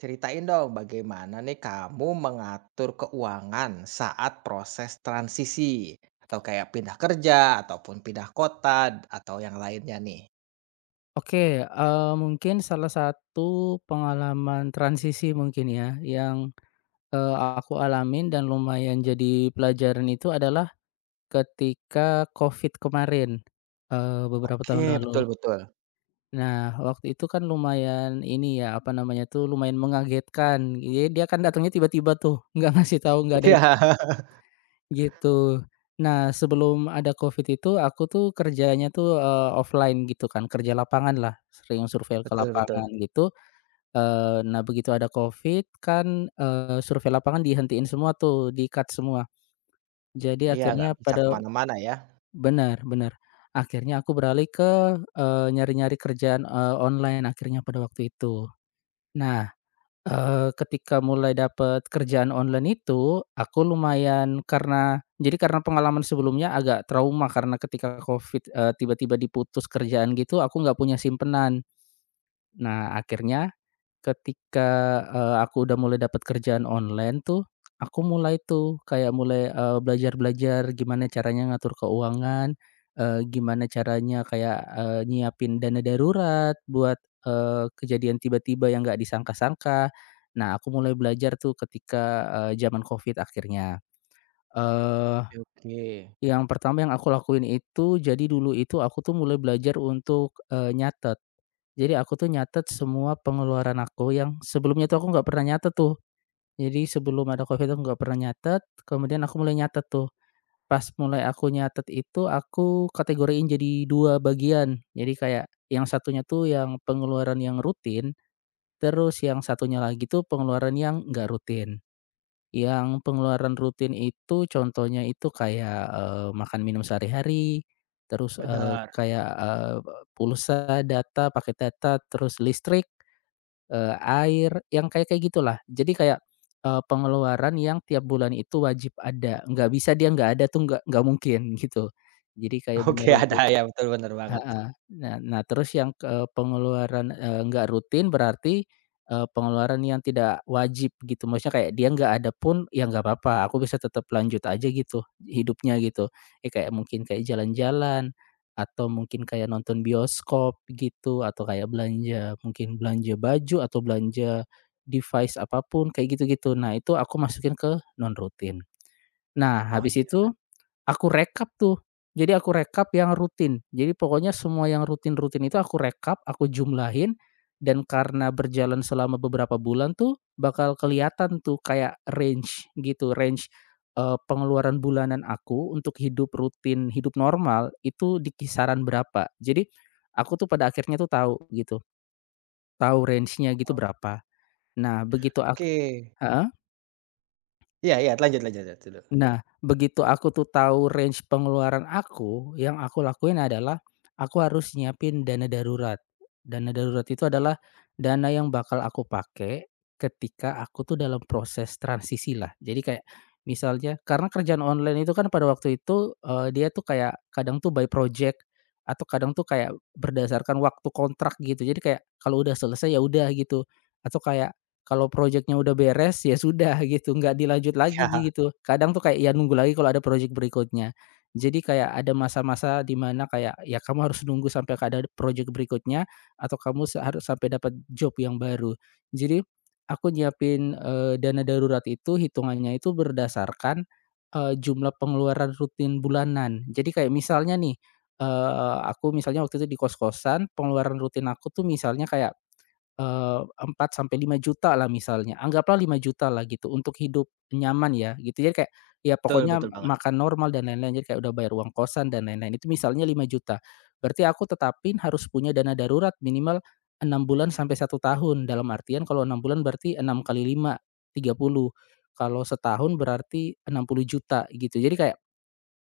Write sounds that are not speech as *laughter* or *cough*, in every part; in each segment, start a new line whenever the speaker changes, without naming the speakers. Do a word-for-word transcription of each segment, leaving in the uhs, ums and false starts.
Ceritain dong bagaimana nih kamu mengatur keuangan saat proses transisi, atau kayak pindah kerja, ataupun pindah kota, atau yang lainnya nih?
Oke, eee, mungkin salah satu pengalaman transisi mungkin ya, yang, eee, aku alamin dan lumayan jadi pelajaran itu adalah ketika Covid kemarin, eee, beberapa tahun
Oke,
lalu.
betul betul.
Nah, waktu itu kan lumayan ini ya, apa namanya tuh, lumayan mengagetkan. Jadi dia kan datangnya tiba-tiba tuh, *laughs* nggak ngasih tahu, nggak ada
Iya,
gitu. Nah, sebelum ada Covid itu aku tuh kerjanya tuh, eee, offline gitu kan, kerja lapangan lah, sering survei
*laughs*
ke
betul betul.
lapangan gitu. Eee, nah begitu ada Covid kan, eee, survei lapangan dihentiin semua tuh, di-cut semua. Jadi
Iya, nggak
akhirnya
bisa
pada
kemana-mana ya.
benar benar. Akhirnya aku beralih ke, eee, nyari-nyari kerjaan, eee, online akhirnya pada waktu itu. Nah, eee, ketika mulai dapat kerjaan online itu, aku lumayan karena jadi karena pengalaman sebelumnya agak trauma karena ketika Covid, eee, tiba-tiba diputus kerjaan gitu, aku nggak punya simpenan. Nah akhirnya ketika, eee, aku udah mulai dapat kerjaan online tuh, aku mulai tuh kayak mulai, eee, belajar-belajar gimana caranya ngatur keuangan, eee, gimana caranya kayak, eee, nyiapin dana darurat buat, eee, kejadian tiba-tiba yang nggak disangka-sangka. Nah, aku mulai belajar tuh ketika, eee, zaman Covid akhirnya. Eee,
Oke oke,
yang pertama yang aku lakuin itu, jadi dulu itu aku tuh mulai belajar untuk, eee, nyatet. Jadi aku tuh nyatet semua pengeluaran aku yang sebelumnya tuh aku nggak pernah nyatet tuh. Jadi sebelum ada Covid aku nggak pernah nyatet, kemudian aku mulai nyatet tuh. Pas mulai aku nyatet itu aku kategoriin jadi dua bagian. Jadi kayak yang satunya tuh yang pengeluaran yang rutin, terus yang satunya lagi tuh pengeluaran yang nggak rutin. Yang pengeluaran rutin itu contohnya itu kayak, eee, makan minum sehari-hari, terus, eee,
benar.
kayak, eee, pulsa, data, paket data, terus listrik. Eee, air, yang kayak-kayak gitulah. Jadi kayak, eee, pengeluaran yang tiap bulan itu wajib ada, nggak bisa dia nggak ada tuh nggak nggak mungkin gitu. Jadi kayak
Oke,
bener
*laughs* ada
untuk.
ya, betul benar banget.
Heeh. Nah nah terus yang ke pengeluaran, eee, nggak rutin berarti, eee, pengeluaran yang tidak wajib gitu, maksudnya kayak dia nggak ada pun, ya nggak apa-apa, aku bisa tetap lanjut aja gitu hidupnya gitu. Ya kayak mungkin kayak jalan-jalan, atau mungkin kayak nonton bioskop gitu, atau kayak belanja mungkin belanja baju atau belanja device apa pun kayak gitu-gitu. Nah itu aku masukin ke non rutin. Nah
Oh
habis
iya,
itu aku rekap tuh. Jadi aku rekap yang rutin. Jadi pokoknya semua yang rutin-rutin itu aku rekap, aku jumlahin, dan karena berjalan selama beberapa bulan tuh, bakal kelihatan tuh kayak range gitu, range, eee, pengeluaran bulanan aku untuk hidup rutin, hidup normal, itu di kisaran berapa. Jadi, aku tuh pada akhirnya tuh tahu gitu, tahu range-nya gitu berapa. Nah begitu aku.
oke. Iya iya, lanjut lanjut lanjut dulu.
Nah, begitu aku tuh tahu range pengeluaran aku, yang aku lakuin adalah aku harus nyiapin dana darurat. Dana darurat itu adalah dana yang bakal aku pakai ketika aku tuh dalam proses transisi lah. Jadi kayak misalnya karena kerjaan online itu kan pada waktu itu, eee, dia tuh kayak kadang tuh by project atau kadang tuh kayak berdasarkan waktu kontrak gitu. Jadi kayak kalau udah selesai ya udah gitu, atau kayak kalau projeknya udah beres, ya sudah gitu, nggak dilanjut lagi
Iya,
gitu. Kadang tuh kayak ya nunggu lagi kalau ada project berikutnya. Jadi kayak ada masa-masa di mana kayak ya kamu harus nunggu sampai ada project berikutnya atau kamu sa harus sampai dapat job yang baru. Jadi aku nyiapin, eee, dana darurat itu hitungannya itu berdasarkan, eee, jumlah pengeluaran rutin bulanan. Jadi kayak misalnya nih, eee, aku misalnya waktu itu di kos-kosan, pengeluaran rutin aku tuh misalnya kayak Eee, empat sampai lima juta lah misalnya, anggaplah lima juta lah gitu untuk hidup nyaman ya gitu jadi kayak, ya
betul
pokoknya
betul banget.
makan normal dan lain-lain jadi kayak udah bayar uang kosan dan lain-lain itu misalnya lima juta. Berarti aku tetapin harus punya dana darurat minimal enam bulan sampai satu tahun dalam artian kalau enam bulan berarti enam kali lima tiga puluh, kalau setahun berarti enam puluh juta gitu jadi kayak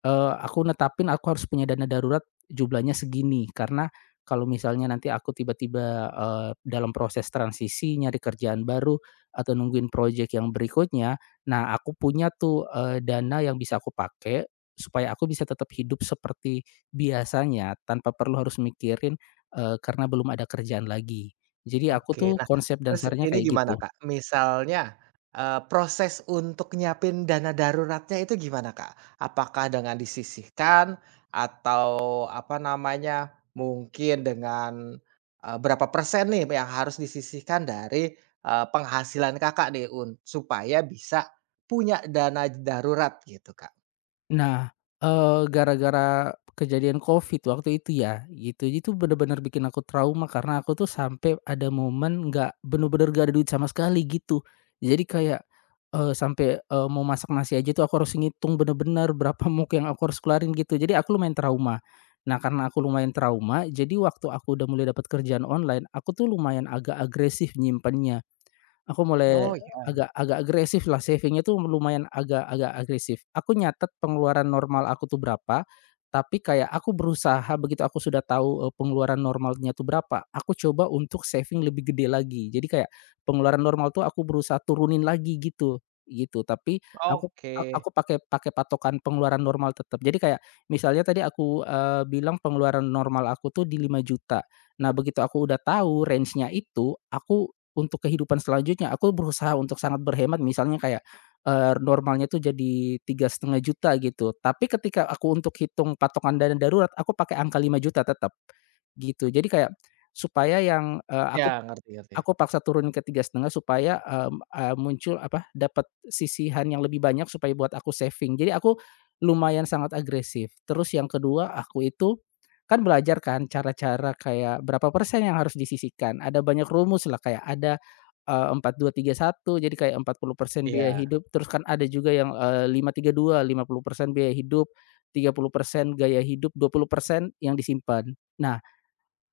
Eee, aku netapin aku harus punya dana darurat jumlahnya segini, karena kalau misalnya nanti aku tiba-tiba, eee, dalam proses transisi nyari kerjaan baru atau nungguin project yang berikutnya, nah aku punya tuh, eee, dana yang bisa aku pakai supaya aku bisa tetap hidup seperti biasanya tanpa perlu harus mikirin, eee, karena belum ada kerjaan lagi. Jadi aku tuh
Oke. Nah,
konsep
terus
dasarnya
ini
kayak
gimana,
gitu.
Kak? Misalnya, eee, proses untuk nyiapin dana daruratnya itu gimana, Kak? Apakah dengan disisihkan, atau apa namanya, mungkin dengan, eee, berapa persen nih yang harus disisihkan dari, eee, penghasilan Kakak nih un supaya bisa punya dana darurat gitu, Kak?
Nah, eee, gara-gara kejadian Covid waktu itu ya, gitu, itu bener-bener bikin aku trauma karena aku tuh sampai ada momen nggak bener-bener gak ada duit sama sekali, gitu. Jadi kayak, eee, sampai, eee, mau masak nasi aja tuh aku harus ngitung bener-bener berapa *laughs* muk yang aku harus keluarin gitu, jadi aku lumayan trauma. Nah, karena aku lumayan trauma, jadi waktu aku udah mulai dapat kerjaan online, aku tuh lumayan agak agresif nyimpennya. Aku mulai
Oh, ya.
agak agak agresif lah, savingnya tuh lumayan agak agak agresif. Aku nyatet pengeluaran normal aku tuh berapa, tapi kayak aku berusaha begitu aku sudah tahu, eee, pengeluaran normalnya tuh berapa, aku coba untuk saving lebih gede lagi. Jadi kayak pengeluaran normal tuh aku berusaha turunin lagi gitu, gitu. Tapi aku
Oke.
a aku pakai pakai patokan pengeluaran normal tetap. Jadi kayak misalnya tadi aku, eee, bilang pengeluaran normal aku tuh di lima juta. Nah begitu aku udah tahu range-nya itu, aku untuk kehidupan selanjutnya aku berusaha untuk sangat berhemat misalnya kayak, eee, normalnya tuh jadi tiga setengah juta gitu, tapi ketika aku untuk hitung patokan dana darurat aku pakai angka lima juta tetap, gitu. Jadi kayak supaya yang, eee,
Ya,
aku
ngerti ngerti.
Aku paksa turun ke tiga setengah supaya, mmm, eee, muncul apa, dapat sisihan yang lebih banyak supaya buat aku saving. Jadi aku lumayan sangat agresif. Terus yang kedua, aku itu kan belajar kan cara-cara kayak berapa persen yang harus disisihkan. Ada banyak rumus lah kayak ada, eee, empat, dua, tiga, satu, jadi kayak empat puluh persen biaya
Iya.
hidup, terus kan ada juga yang, eh, lima tiga dua, lima puluh persen biaya hidup, tiga puluh persen gaya hidup, dua puluh persen yang disimpan. Nah,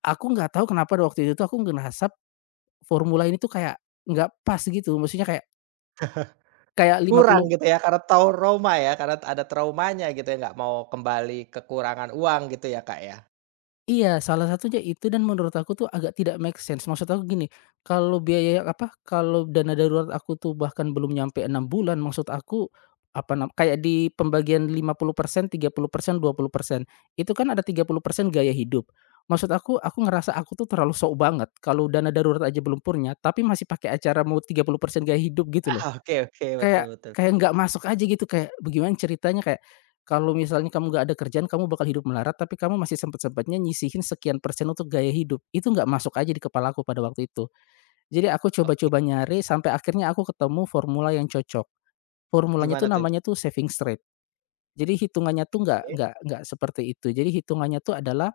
aku nggak tahu kenapa waktu itu tuh aku ngerasa formula ini tuh kayak nggak pas gitu, maksudnya kayak kayak lima puluh,
Kurang gitu ya, karena tahu Roma ya, karena ada traumanya gitu ya, nggak mau kembali kekurangan uang gitu ya, Kak, ya?
iya, salah satunya itu dan menurut aku tuh agak tidak make sense. Maksud aku gini, kalau biaya apa, kalau dana darurat aku tuh bahkan belum nyampe enam bulan, maksud aku, apa nam kayak di pembagian lima puluh puluh persen, persen, tiga puluh persen, dua puluh persen, itu kan ada tiga puluh persen gaya hidup. Maksud aku, aku ngerasa aku tuh terlalu sok banget kalau dana darurat aja belum purnya, tapi masih pakai acara mau tiga puluh persen gaya hidup gitu
Ah,
loh.
oke oke, betul
Kayak
betul.
kayak nggak masuk aja gitu, kayak bagaimana ceritanya kayak, kalau misalnya kamu nggak ada kerjaan, kamu bakal hidup melarat, tapi kamu masih sempet-sempatnya nyisihin sekian persen untuk gaya hidup. Itu nggak masuk aja di kepala aku pada waktu itu. Jadi aku
Oke,
coba-coba nyari sampai akhirnya aku ketemu formula yang cocok. Formulanya
gimana
tuh
tuh?
namanya tuh saving straight. Jadi hitungannya tuh
Oke
nggak nggak nggak seperti itu. Jadi hitungannya tuh adalah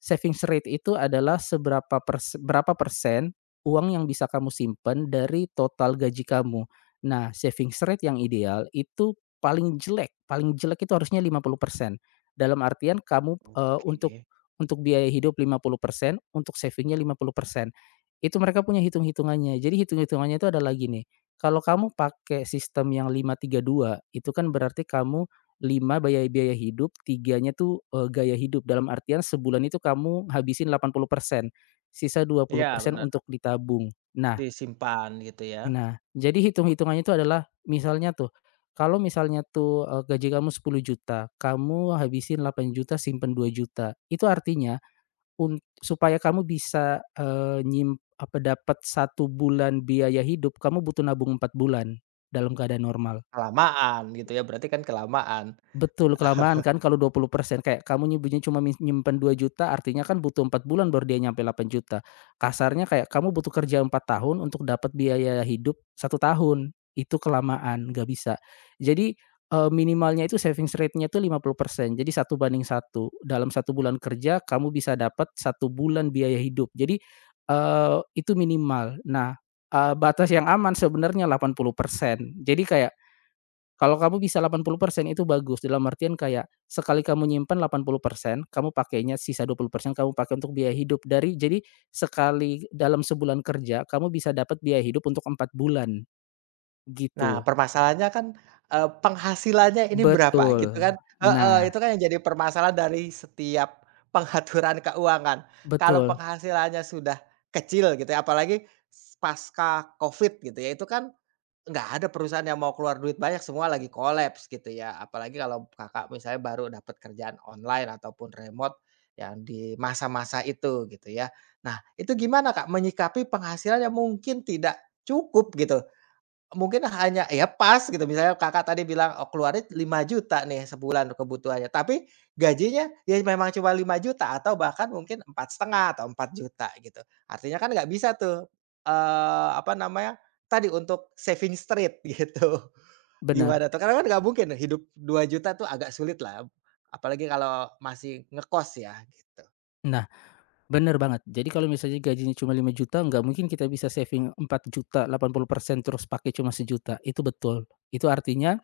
savings rate itu adalah seberapa pers berapa persen uang yang bisa kamu simpan dari total gaji kamu. Nah, savings rate yang ideal itu paling jelek paling jelek itu harusnya lima puluh persen. Dalam artian kamu, eee, untuk
oke.
untuk biaya hidup lima puluh persen, untuk savingnya lima puluh persen. Itu mereka punya hitung-hitungannya. Jadi hitung-hitungannya itu adalah gini, kalau kamu pakai sistem yang lima tiga dua, itu kan berarti kamu lima biaya biaya hidup, tiganya tuh, eee, gaya hidup. Dalam artian sebulan itu kamu habisin delapan puluh persen, sisa
Iya
dua puluh persen
bener,
untuk ditabung. Nah
disimpan gitu ya,
nah, jadi hitung-hitungannya itu adalah misalnya tuh, kalau misalnya tuh, eee, gaji kamu sepuluh juta, kamu habisin delapan juta, simpen dua juta. Itu artinya, un supaya kamu bisa, eee, nyim apa, dapat satu bulan biaya hidup, kamu butuh nabung empat bulan dalam keadaan normal.
kelamaan gitu ya, berarti kan kelamaan.
Betul, kelamaan kan, kalau dua puluh persen kayak kamu nyebutnya cuma mi nyimpen dua juta rupiah, artinya kan butuh empat bulan baru dia nyampe delapan juta. Kasarnya kayak kamu butuh kerja empat tahun untuk dapat biaya hidup satu tahun, itu kelamaan, nggak bisa. Jadi, eee, minimalnya itu savings rate-nya itu lima puluh persen, jadi satu banding satu. Dalam satu bulan kerja kamu bisa dapat satu bulan biaya hidup. Jadi, eee, itu minimal. Nah, eee, batas yang aman sebenarnya delapan puluh persen. Jadi kayak kalau kamu bisa delapan puluh persen itu bagus, dalam artian kayak sekali kamu nyimpen delapan puluh persen kamu pakainya, sisa dua puluh persen kamu pakai untuk biaya hidup, dari jadi sekali dalam sebulan kerja kamu bisa dapat biaya hidup untuk empat bulan,
Nah
gitu.
permasalahannya kan, eee, penghasilannya ini berapa
Betul.
gitu kan heeh,
Nah,
itu kan yang jadi permasalahan dari setiap pengaturan keuangan. Kalau
betul,
penghasilannya sudah kecil gitu ya, apalagi s pasca Covid gitu ya, itu kan nggak ada perusahaan yang mau keluar duit banyak, semua lagi kolaps gitu ya. Apalagi kalau Kakak misalnya baru dapat kerjaan online ataupun remote yang di masa-masa itu gitu ya. Nah, itu gimana Kak menyikapi penghasilan yang mungkin tidak cukup gitu. Mungkin hanya ya pas gitu misalnya Kakak tadi bilang, oh keluarin lima juta nih sebulan kebutuhannya, tapi gajinya ya memang cuma lima juta atau bahkan mungkin empat setengah atau empat juta gitu. Artinya kan nggak bisa tuh, eee, apa namanya, tadi untuk saving straight *laughs* gitu.
benar.
Gimana tuh? Karena kan nggak mungkin hidup dua juta tuh agak sulit lah, apalagi kalau masih ngekos ya gitu.
Nah, benar banget. Jadi kalau misalnya gajinya cuma lima juta nggak mungkin kita bisa saving empat juta rupiah, delapan puluh persen terus pakai cuma sejuta, itu betul. Itu artinya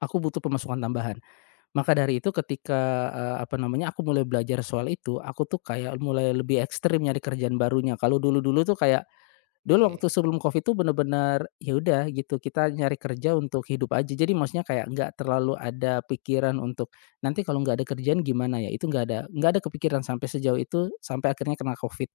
aku butuh pemasukan tambahan. Maka dari itu ketika, eee, apa namanya, aku mulai belajar soal itu, aku tuh kayak mulai lebih ekstrim nyari kerjaan barunya. Kalau dulu-dulu tuh kayak dulu waktu
Oke,
sebelum Covid tuh bener-bener, ya udah gitu kita nyari kerja untuk hidup aja. Jadi maksudnya kayak nggak terlalu ada pikiran untuk, nanti kalau nggak ada kerjaan gimana ya? Itu nggak ada nggak ada kepikiran sampai sejauh itu, sampai akhirnya kena Covid,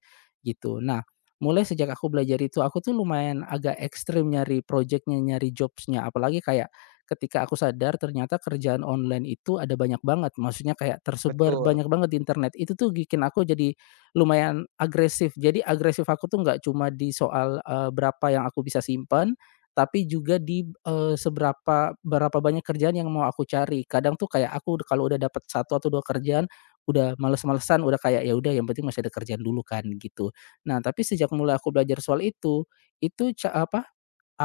gitu. Nah, mulai sejak aku belajar itu, aku tuh lumayan agak ekstrim nyari projectnya nyari jobsnya. Apalagi kayak ketika aku sadar ternyata kerjaan online itu ada banyak banget, maksudnya kayak tersebar
betul.
banyak banget di internet. Itu tuh bikin aku jadi lumayan agresif. Jadi agresif aku tuh nggak cuma di soal, eee, berapa yang aku bisa simpan, tapi juga di, eee, seberapa berapa banyak kerjaan yang mau aku cari. Kadang tuh kayak aku udah kalau udah dapat satu atau dua kerjaan, udah males-malesan, udah kayak, "Ya udah yang penting masih ada kerjaan dulu kan," gitu. Nah, tapi sejak mulai aku belajar soal itu, itu ca apa,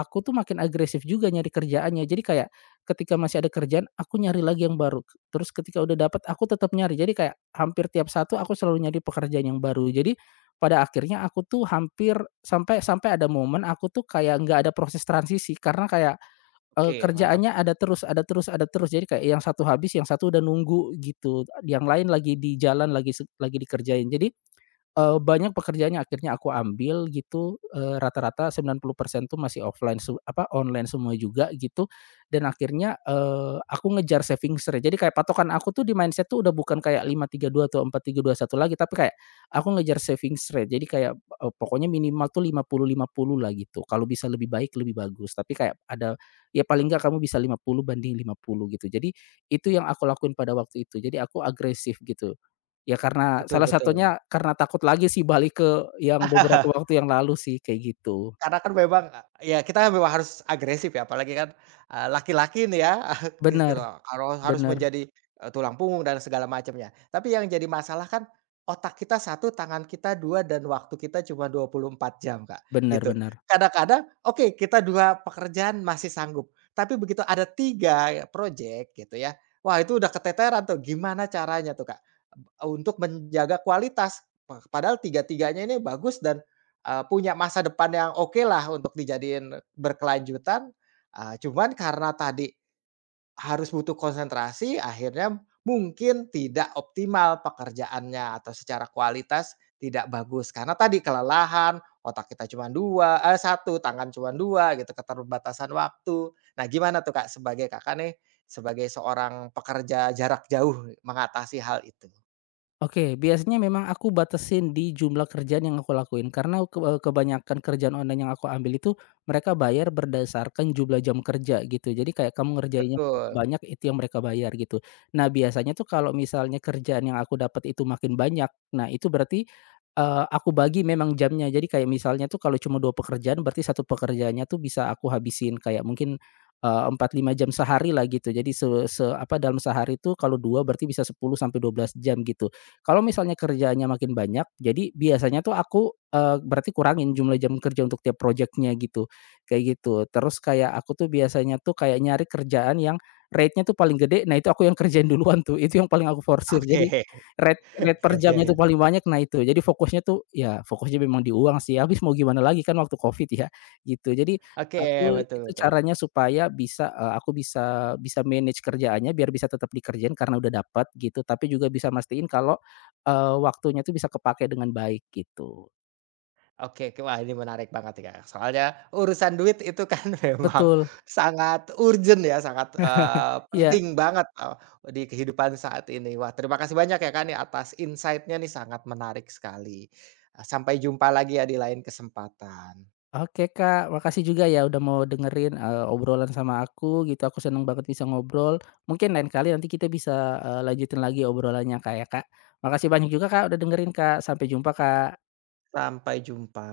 aku tuh makin agresif juga nyari kerjaannya. Jadi kayak ketika masih ada kerjaan, aku nyari lagi yang baru. Terus ketika udah dapat, aku tetap nyari. Jadi kayak hampir tiap satu aku selalu nyari pekerjaan yang baru. Jadi pada akhirnya aku tuh hampir sampai sampai ada momen aku tuh kayak nggak ada proses transisi karena kayak, eee,
Oke, mantap
kerjaannya
sih.
ada terus ada terus ada terus. Jadi kayak yang satu habis, yang satu udah nunggu gitu, yang lain lagi di jalan, lagi se lagi dikerjain. Jadi Eee, banyak pekerjaannya akhirnya aku ambil gitu, eee, rata-rata sembilan puluh persen tuh masih offline su apa, online semua juga gitu, dan akhirnya, eee, aku ngejar savings rate. Jadi kayak patokan aku tuh di mindset tuh udah bukan kayak lima tiga dua atau empat tiga dua satu lagi, tapi kayak aku ngejar savings rate. Jadi kayak, eee, pokoknya minimal tuh lima puluh lima puluh lah gitu. Kalau bisa lebih baik lebih bagus, tapi kayak ada ya paling nggak kamu bisa lima puluh banding lima puluh gitu. Jadi itu yang aku lakuin pada waktu itu. Jadi aku agresif gitu. Ya karena
Betul
salah
betul.
satunya karena takut lagi sih balik ke yang beberapa
*laughs*
waktu yang lalu sih, kayak gitu.
Karena kan memang, ya kita memang harus agresif ya, apalagi kan, eee, laki-laki nih ya, *laughs* gitu
Bener
kalau harus
bener
menjadi, eee, tulang punggung dan segala macamnya. Tapi yang jadi masalah kan otak kita satu, tangan kita dua, dan waktu kita cuma dua puluh empat jam, Kak,
bener
gitu.
bener.
Kadang-kadang oke, kita dua pekerjaan masih sanggup, tapi begitu ada tiga ya project gitu ya, wah itu udah keteteran tuh, gimana caranya tuh, Kak, untuk menjaga kualitas, padahal tiga-tiganya ini bagus dan Eee, punya masa depan yang oke lah untuk dijadiin berkelanjutan, eee, cuman karena tadi harus butuh konsentrasi akhirnya mungkin tidak optimal pekerjaannya atau secara kualitas tidak bagus karena tadi kelelahan, otak kita cuma dua, eh, satu, tangan cuma dua, gitu, keterbatasan waktu. Nah gimana tuh, Kak, sebagai Kakak nih, sebagai seorang pekerja jarak jauh mengatasi hal itu?
Oke, biasanya memang aku batasin di jumlah kerjaan yang aku lakuin karena ke eh, kebanyakan kerjaan online yang aku ambil itu mereka bayar berdasarkan jumlah jam kerja gitu. Jadi kayak kamu ngerjainnya berapa
Betul,
banyak itu yang mereka bayar gitu. Nah biasanya tuh kalau misalnya kerjaan yang aku dapat itu makin banyak, nah itu berarti, eee, aku bagi memang jamnya. Jadi kayak misalnya tuh kalau cuma dua pekerjaan berarti satu pekerjaannya tuh bisa aku habisin kayak mungkin, eee, empat, lima jam sehari lah gitu. Jadi se se apa, dalam sehari itu kalau dua berarti bisa sepuluh sampai dua belas jam gitu. Kalau misalnya kerjaannya makin banyak, jadi biasanya tuh aku, eee, berarti kurangin jumlah jam kerja untuk tiap projeknya gitu, kayak gitu. Terus kayak aku tuh biasanya tuh kayak nyari kerjaan yang rate-nya tuh paling gede, nah itu aku yang *laughs* kerjain duluan tuh, itu yang paling aku forsir.
oke.
Jadi
*laughs*
rate rate per
Ya ya
jamnya
ya.
tuh paling banyak, nah itu. Jadi fokusnya tuh ya fokusnya memang di uang sih, habis mau gimana lagi kan waktu Covid ya, gitu. Jadi
Oke,
aku
betul
itu
betul.
caranya supaya bisa, eee, aku bisa bisa manage kerjaannya biar bisa tetap dikerjain karena udah dapat gitu, tapi juga bisa mastiin kalau Eee, waktunya tuh bisa kepakai dengan baik gitu.
Oke oke, wah ini menarik banget ya Kak. Soalnya urusan duit itu kan *laughs* memang
Betul.
sangat urgent ya, sangat, eee,
Iya.
penting banget, eee, di kehidupan saat ini. Wah terima kasih banyak ya, Kak, nih atas insight-nya nih sangat menarik sekali. Sampai jumpa lagi ya di lain kesempatan.
Oke, Kak, makasih juga ya udah mau dengerin, eee, obrolan sama aku gitu. Aku seneng banget bisa ngobrol. Mungkin lain kali nanti kita bisa, eee, lanjutin lagi obrolannya, Kak, ya, Kak. Makasih banyak juga, Kak, udah dengerin, Kak. Sampai jumpa, Kak.
Sampai jumpa.